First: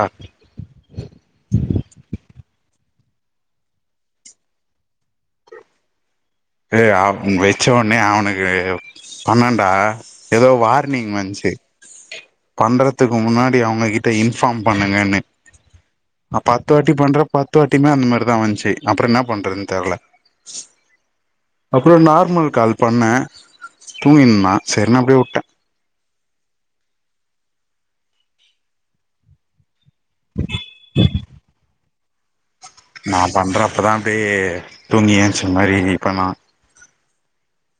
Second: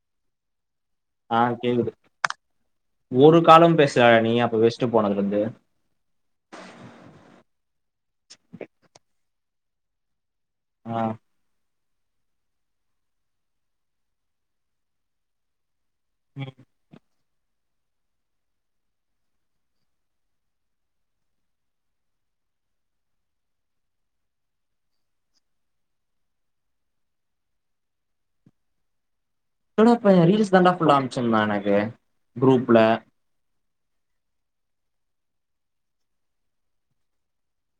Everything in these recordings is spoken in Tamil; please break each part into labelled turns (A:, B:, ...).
A: ஆ
B: ஆ கேக்குது ஒரு காலு பேசலயாடா நீ அப்ப வெஸ்ட்டு போனதுல இருந்து
A: ஏ அவ் வெச்ச ஒனே அவனுக்கு பண்ணேடா எதோ
B: ஆ
A: வார்னிங் வந்துச்சு பண்றதுக்கு முன்னாடி அவுங்க கிட்ட இன்ஃபார்ம் பண்ணுங்கன்னு நா பத்து வாட்டி பண்றே பத்து வாட்டியுமே அந்த மாரி தா வந்துச்சு அப்பறோ என்ன பண்றதுன்னு தெர்ல அப்பறோ நார்மல் கால் பண்ணே தூங்கினு இருந்தா செரினு அப்டியே வுட்டே
B: வுட்டன பையே ரீல்ஸ் தா ஃபுல்லா அனுப்பிச்சிருந்தா எனக்கு குரூப்ல
A: நா பண்றப்பா தா அப்டியே தூங்கி ஏஞ்ச மாரி இப்பந்தா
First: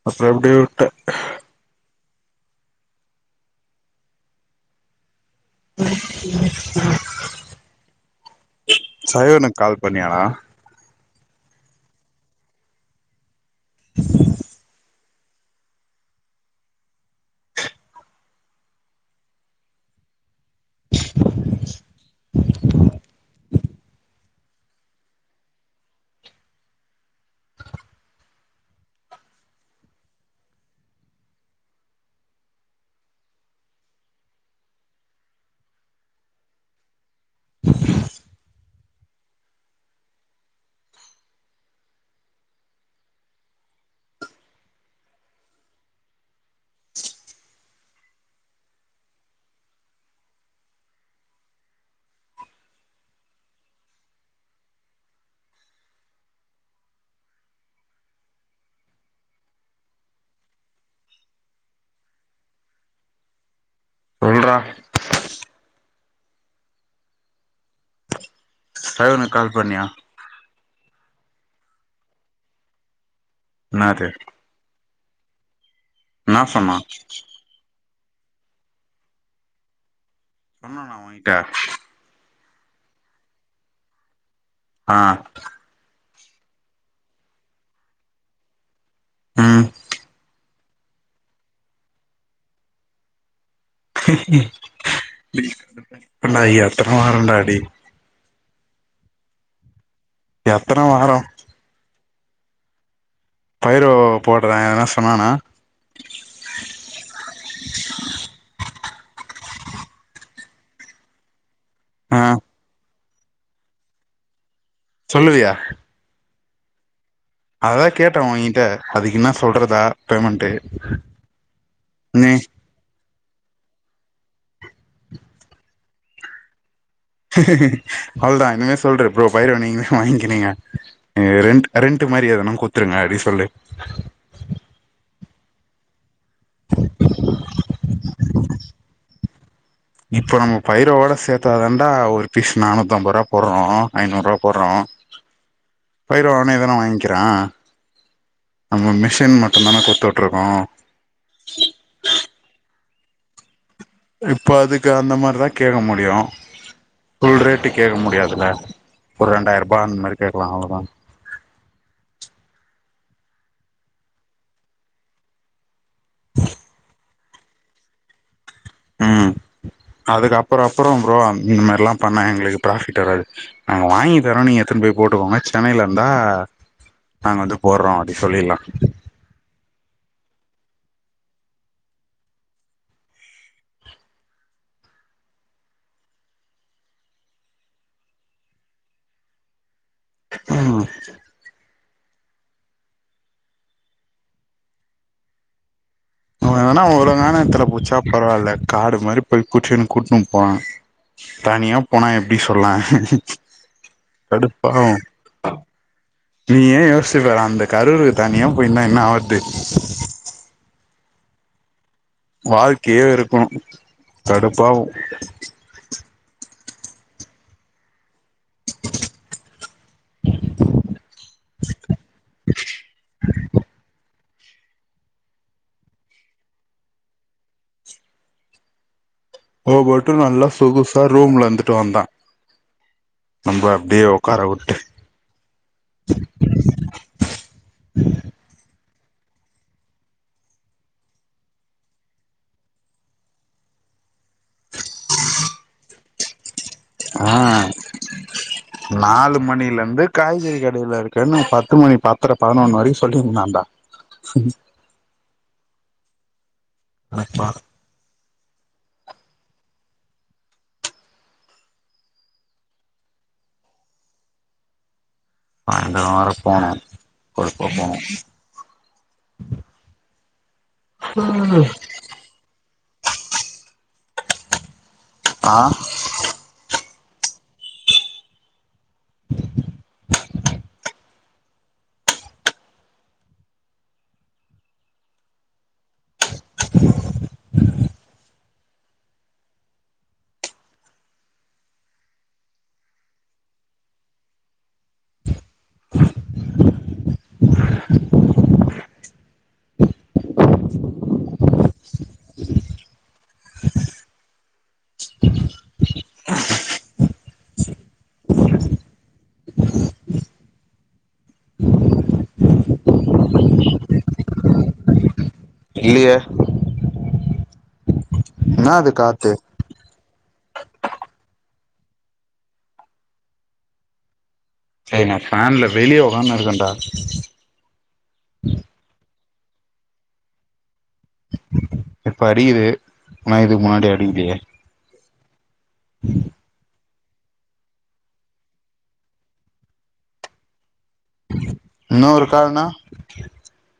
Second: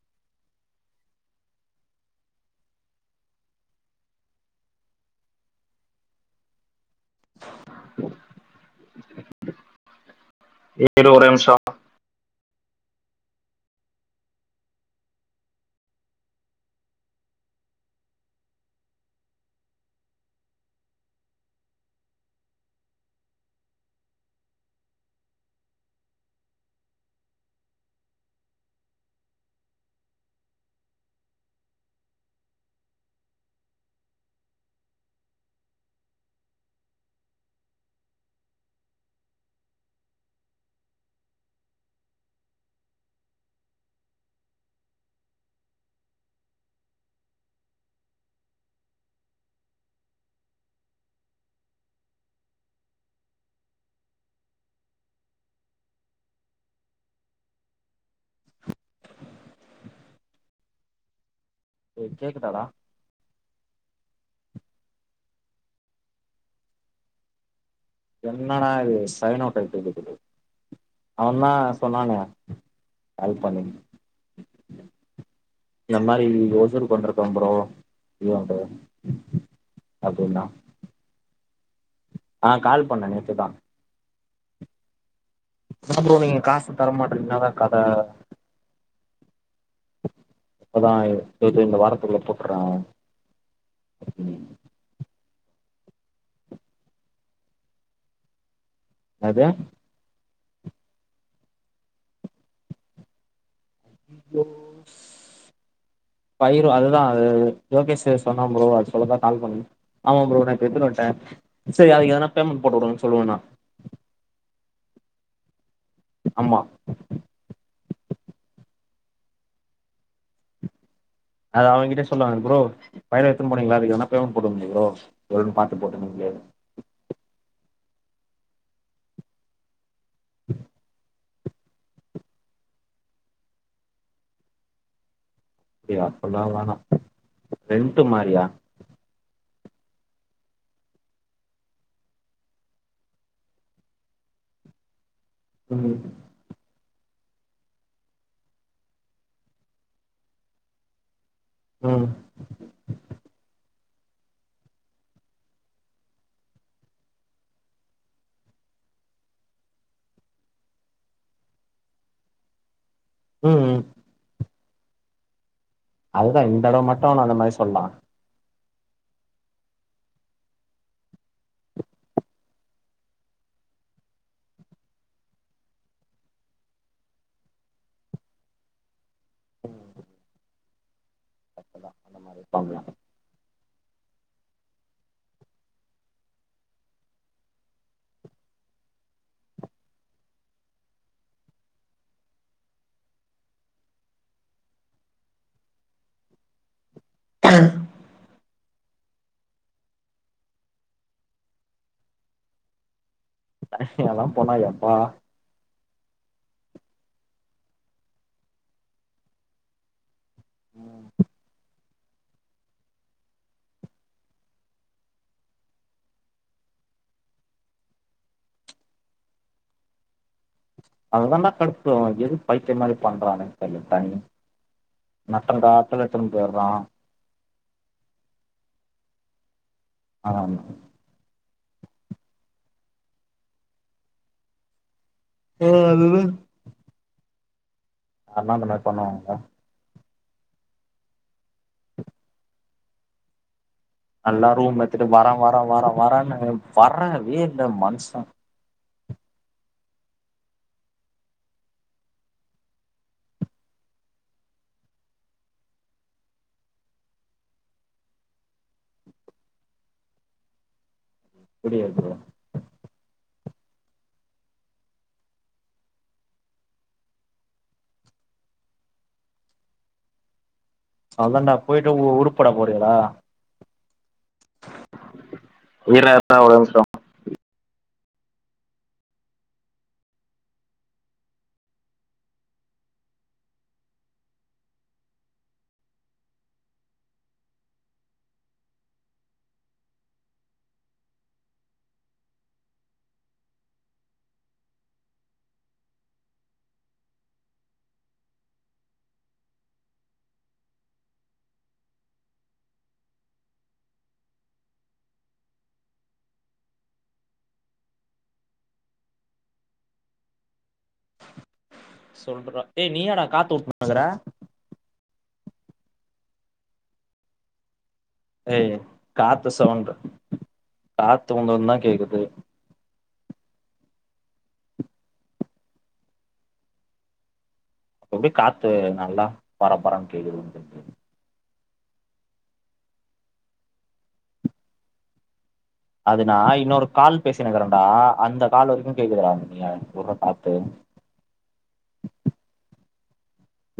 A: அப்பறோ அப்டியே வுட்டே சகையோனுக்கு கால் பண்ணியாடா
B: இரு ஒரே நிம்ஷோ
A: [unintelligible] [unintelligible]
B: டே கேக்குதடா
A: சொல்றா
B: என்னன்னா இது
A: சைவனுக்கு
B: சைன்
A: கால்
B: அவுட்
A: பண்ணியா
B: ஆய்ட்டே கேக்குது அவ தா சொன்னானே கால் பண்ணணு
A: என்னாது
B: இந்த மாரி
A: என்ன சொன்னா
B: யோசன பண்ருக்கோ ப்ரோ இவன்ட அப்டினா
A: பண்ணாண்ணா ஒங்க்கிட்ட
B: அ கால் பண்ணே நேத்து தா
A: ஆ
B: என்னா ப்ரோ நீங்க காசு தரமாட்டறீங்க என்னாதா கதை
A: ம்
B: இப்பதா இது இந்த வாரத்துக்குள்ள போட்டுட்ற
A: இப்பன்னா எத்தன வாரம்டா டேய்
B: அது
A: எத்தன வாரம் பயிரு போடுறே எதுன சொன்னானா
B: பயிரு அதுதா அது யேகேஷ் சொன்னா ப்ரோ அது சொல்லதா கால் பண்ண ஆமா ப்ரோ நேத்து எடுதுன்னுவந்ட்டா சேரி அதுக்கு
A: ஆ
B: எதனா பேமெண்ட் போட்டுவுடுங்கனு சொல்லுவனா
A: சொல்லுவியா
B: ஆமா
A: அதுதா கேட்டே உ கிட்ட அதுக்கு என்ன சொல்றதா பேமெண்ட்டு
B: அது அவங்கிட்டயே
A: நீ
B: சொல்லுங்க ப்ரோ பயறு எடுத்துனு போனிங்களா அதுக்கு எதனா பேமெண்ட் போட்டுவுடுங்க ப்ரோ ஓரளவு பாத்து போட்டுவுடுங்க ப்ரோ
A: அவளோதா இனிமே சொல்ரு ப்ரோ பயறு நீங்களே வாங்கினுங்க நீங்க ரென்ட் ரென்ட் மாரி எதனா குடுத்துருங்க அப்டினு சொல்லு
B: எ அப்பிடிலா வேணா ரென்ட் மாரியா
A: இப்போ நம்ம பயிரோட சேத்தாதண்டா ஒரு பீஸ் நானூத்தம்பது ரூபா போட்றோ ஐநூறு ரூபா போட்றோ
B: ம்
A: பயிர வாங்னா நீதான வாங்க்கிறா நம்ம மிஷின் மட்டுந்தான குடுத்துட்ருக்கோ
B: ம்
A: இப்போ அதுக்கு அந்த மாரிதா கேக்க முடியு ஃபுல் ரேட்டு கேக்க முடியாதுல ஒரு ரெண்டாயிரரூபா அந்த மாரி கேக்கலா அவ்ளோதா
B: ம், ம் அதுதா இந்த தடவ மட்டு நா அந்த மாரி சொல்லா
A: ம் அதுக்கு அப்றோ அப்றோ ப்ரோ இந்த மாரிலா பண்ணா எங்களுக்கு ப்ராஃபிட் வராது நாங்க வாங்கி தரோ நீங்க எடுத்துன்னு போய் போட்டுக்கோங்க சென்னையில இருந்தா நாங்க வந்து போட்றோ அப்டி சொல்லிட்லா
B: ம் கரெக்ட்டுதா அந்தமாரி இருப்பாங்களா
A: ம் அவுங்க எங்கனா ஒழுங்கான எடத்துல புடிச்சா பரவால்ல காடு மாரி போய் புடிச்சின்னு கூட்டுனு போனா தனியா போனா எப்டி சொல்ல
B: தனியால்லா போனா எப்பா
A: நீயே யோசிப்பார அந்த கரூவு தனியா போயி நின்னா என்ன ஆவுறது
B: ம்
A: வாழ்கையே வெறுக்கனு கடுப்பாவு
B: அதுதான்டா கடுப்பு அவனுக்கு எதுக்கு பைத்திய மாரி பண்றானே தெரில தனியா நட்ட நடு காட்ல எடுத்துன்னு போயிட்றா
A: அவ மட்டு
B: ஆ
A: நல்லா சொகு சா ரூம்ல இருந்துட்டு வந்தா நம்பள அப்டியே உக்கார வட்டு
B: ஆ அதுதா யார்னா அந்தமாரி பண்ணுவாங்களா நல்லா ரூம் எடுத்துட்டு வர வர வர வரன்னு
A: ஆ
B: வரவே இல்ல மனுச
A: நாலு மணிலேர்ந்து காய்கறி கடைல இருக்கன்னு பத்து மணி பத்தர பதுனொன்னு வரைக் சொல்லிர்ந்தான்டா அனக்பா
B: முடியாது
A: அங்க வேற போணு ஒரு இப்ப போணு
B: அத்தான்டா பொயிட்டு உ உருப்புட போறியாடா
A: ஆ
B: இல தாப் சொல்ற டே நீயாடா காத்து உட்னுக்க்குற
A: இல்லியே
B: ஏ
A: என்னா அது
B: காத்து சவுண்டடு காத்து உன்னுது தா கேக்குது
A: சேய் நா ஃபேன்ல வெளிய ஒக்காந்துருக்கன்டா
B: அப்படி காத்து நல்லா பரபரன் கேக்குது
A: இப்ப அடிகிது ஆனா இதுக் முன்னாடி அடிக்கிலியே
B: அது நா இன்னொரு கால் பேசினுக்க்குறன்டா அந்த கால் வந்து கேக்குதுறா நீ உற்ற காத்து
A: இன்ன ஒரு கால்னா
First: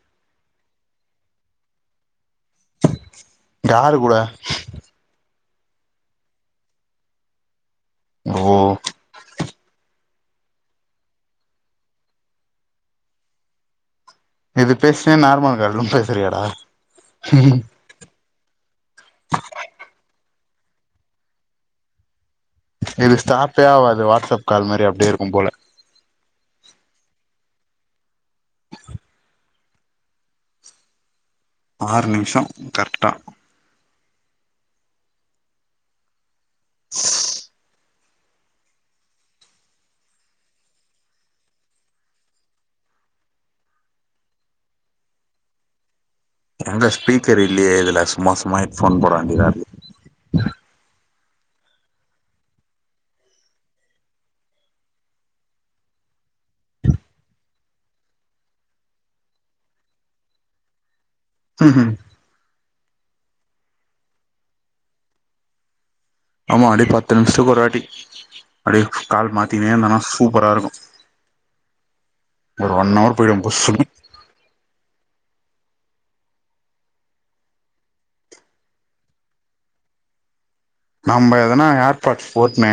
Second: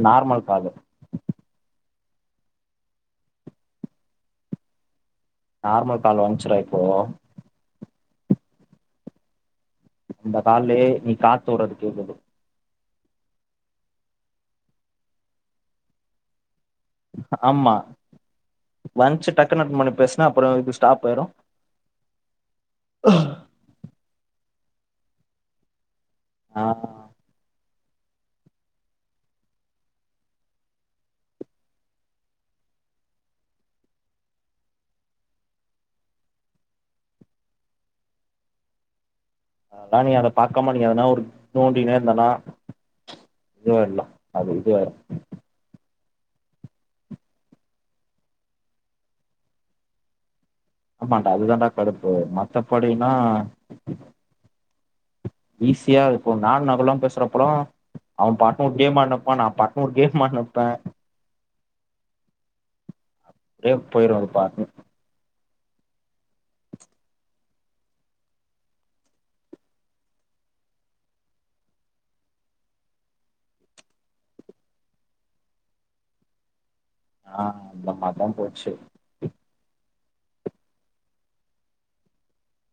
B: நார்மல் காலு
A: யாரு கூட
B: நார்மல் கால் வந்ச்சிடா இப்பே
A: ஓ
B: அந்த கால்லே நீ காத்து உற்றது கேக்குது
A: இது பேஸ்னே நார்மல் கால்லு பேசுரியேடா
B: ஆம்மா வந்ச்சு டக்கு அட்டுன் பண்ணி பேஸ்ன அப்புற இது ஸ்டாப் ஆயிரு
A: இது ஸ்டாப்பே ஆவாது வாட்ஸ்அப் கால் மாரி அப்டே இருக்கும்போல
B: ஆமா
A: ஆறு நிம்ஷோ கர்ட்டா
B: அதா நீ அத பாக்காம நீ அதனா ஒரு தோண்டினே இருந்தனா இதுமேர் இல்ல அது இது வேற
A: என்ட்ட ஸ்பீக்கர் இல்லியே இதுல சும்மா சும்மா எட்ஃபோன் போட வேண்டிதா இருக்கு
B: ஆமான்டா அதுதான்டா கடுப்பு மத்தபடினா ஈஸியா இருக்கு நானு நகுல்லா பேசுறப்பலா அவன் பாட்னு ஒரு கேம் ஆட்னுப்பான் நா பாட்னு ஒரு கேம் ஆன்னுப்ப
A: ம்
B: ஆப்டே போயிரு அது பாட்டு
A: ஆமா அடே பத்து நிம்ஸ்த்துக் ஒரு வாட்டி அப்டி கால் மாத்திகினே இர்ந்தனா சூப்பரா இருக்கு ஒரு ஒன் ஹவர் பொய்டு புஸ்ஸுனு
B: ஆ இந்த மார்தா பேச்சு
A: நம்ப எதனா ஏர்பா்ட்ஸ் போட்னு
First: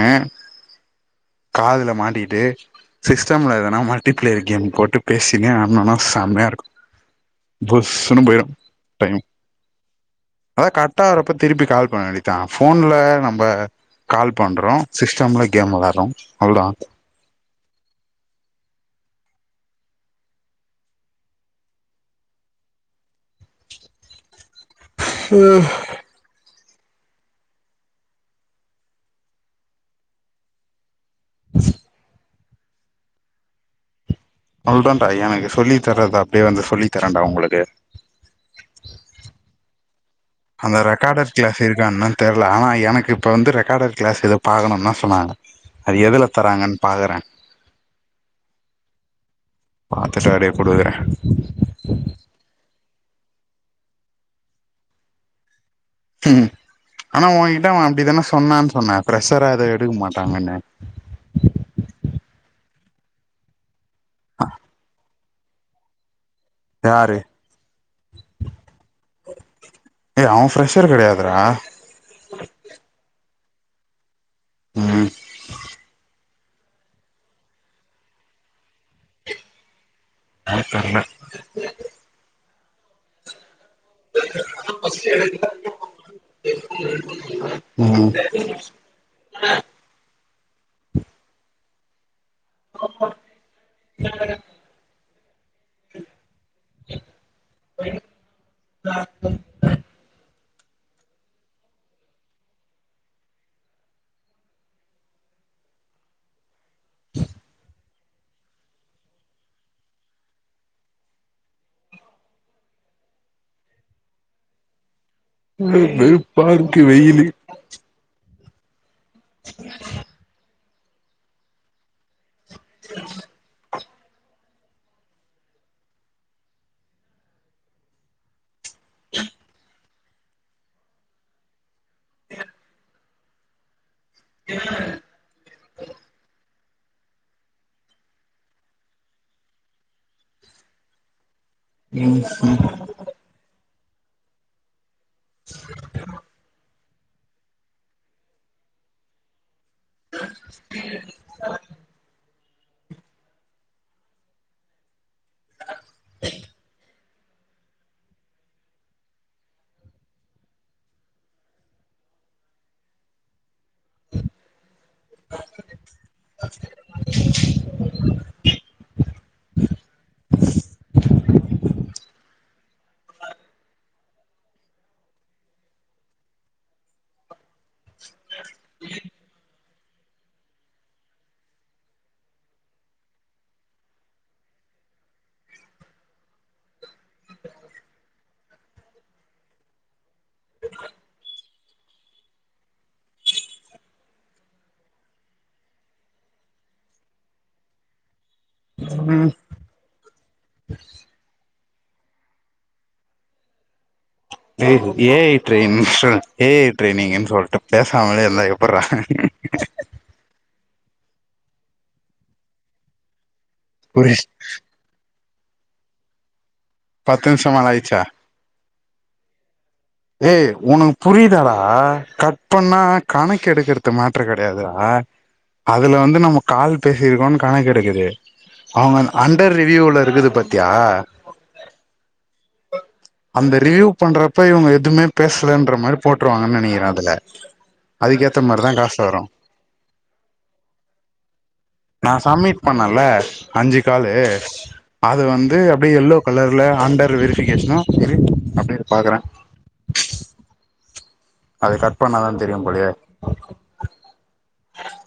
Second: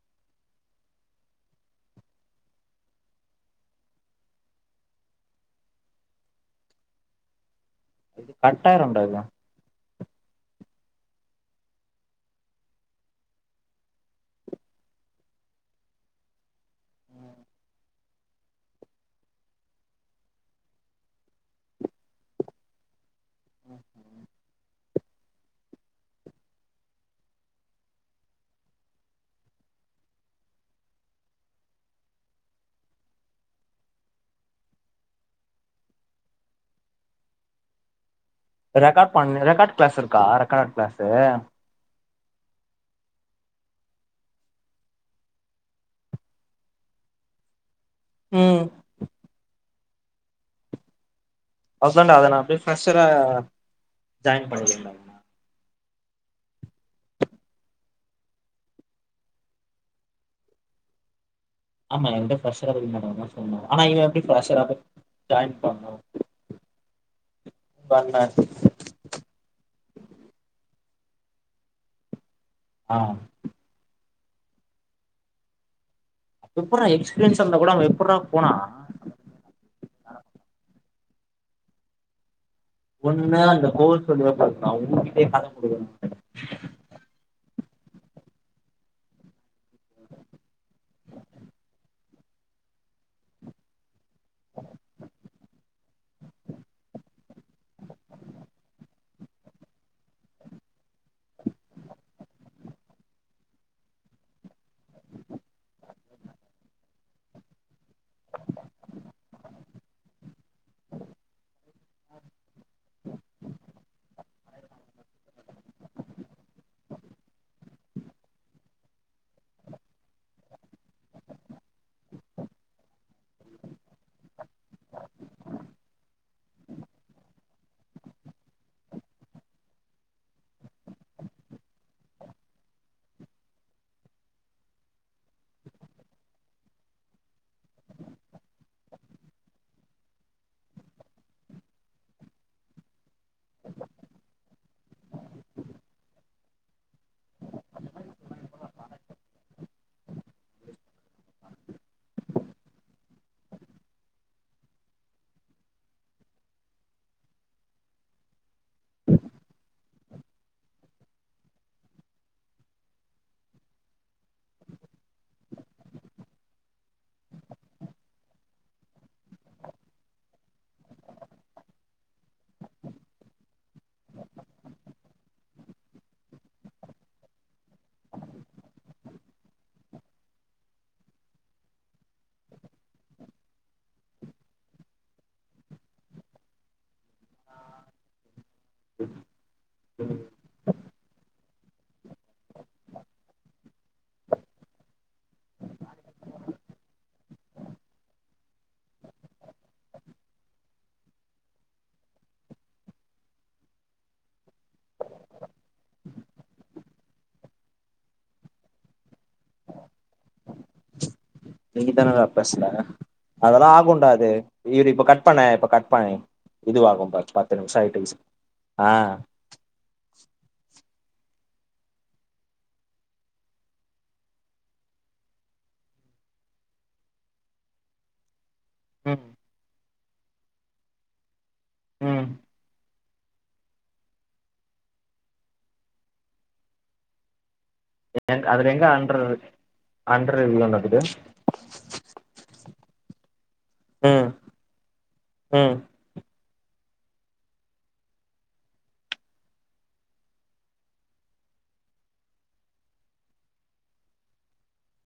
A: காதுல மாட்டிக்ட்டு சிஸ்டம்ல எதுனா மல்டிபிளேயர் கேம் போட்டு பேசினே ஆட்னோனா செம்யா இருக்கு புஸ்ஸுன்னு
B: இது
A: போயிடும்
B: கட்டாயிருண்டா
A: டைம்
B: இது
A: அதான் கர்டா வரப்ப திருப்பி கால் பண்ண வேண்டித்தா ஃபோன்ல நம்ப கால் பண்றோம் சிஸ்டம்ல கேம் விளாட்றோம் அவள்தா
B: [inaudible]
A: ம் அவள்தான்டா எனக்கு சொல்லி தர்து அப்டே வந்து சொல்லி தரன்டா உங்களுக்கு
B: அ ரெக்காட் பண்ணு ரெக்காட் க்ளாஸ் இருக்கா ரெக்
A: அந்த ரெக்காடட் க்ளாஸ் இருக்கானான் தெர்ல ஆனா எனக்கு இப்ப வந்து ரெக்காடட் க்ளாஸ் இத பாக்கணு னா சொன்னாங்க அது எதுல தராங்கன் பாக்குறே
B: ம்
A: பாத்துட்டு அப்டியே குடுக்குற
B: அதான் டா அத நா அப்டியே ஃப்ரெஷ்ஷரா ஜாயின் பண்ணிகிறேன் டா
A: ஆனா உன் கிட்ட அவன் அப்டித்தானே சொன்னான்னு சொன்னே ஃப்ரஷ்ஷரா ஏது எடுக்க மாட்டாங்கன்னு
B: ஆமா என்கிட்ட ஃப்ரெஷ்ஷரா தா இருக்க மாட்டாங்க அது மாரி சொன்னா ஆனா இவன் எப்டி ஃப்ரெஷ்ஷரா போய் ஜாயின் பண்ணோ
A: யாரு எ அவன் ஃப்ரெஷ்ஷர் கிடையாதுரா
B: ஆ
A: ம்
B: எப்புட்ரா எக்ஸ்பீரியன்ஸ் இருந்தா கூட அவங்க எப்புட்ரா போனா
A: ஆ தெர்ல
B: ஒண்ணு அந்த கோர் சொல்லுவ [unintelligible] ஊங்கிட்டயே கத குடுக்குறா
A: ம் [unintelligible] [unintelligible] [unintelligible] வெறுப்பா இருக்கு வெயிலு ம் [unintelligible] ம் ம் தை
B: ம் ம்
A: [unintelligible] [unintelligible] எ ஐ ட்ரைனிங்கு சொ எ ஐ ட்ரைனிங்கின் சொல்ட்டு பேசாமலே இருந்தா எப்புட்றா
B: நீங்கதானடா பேசல அதெல்லா ஆகுண்டா
A: புரி
B: இது இவ்ரு இப்ப கட் பண்ணே இப்ப கட் பண்ணே இதுவாகும்பா
A: நிமிஷோ
B: பத்து
A: மேல
B: நிம்ஷ
A: ஆயிடுச்சா
B: எட்டு நிம்ஷ ஆ
A: ஏய் உனக்கு புரியுதாடா கட் பண்ணா கணக்கு எடுக்கற்து மேட்ரு கெடையாதுடா அதுல வந்து நம்ம கால் பேசிருக்கோனு கணக்கெடுக்குது அவுங்கன்
B: ம்
A: அண்டர் ரிவியூல இருக்குது பாத்தியா
B: ம்
A: அந்த ரிவியூ பண்றப்ப இவ்ங்க எது துமே பேசலன்ற‌ மாரி போட்ருவாங்கன் நெனைகிறே அதுல அதுக்கேத்த
B: எனக்
A: மாரிதா
B: அதுல எங்க
A: காசு வரு
B: அண்ட்ரு அண்ட்ரு ரிவியூனு இக்குது
A: நா சம்மிட் பண்ணேல அஞ்சு காலு
B: ம்
A: அது வந்து
B: ம்
A: அப்டியே எல்லோ கலர்ல அண்டர் வெரிஃபிகேஷனு இரு அப்டியே இரு பாக்குறே அது கட் பண்ணாதா தெரியு போலயே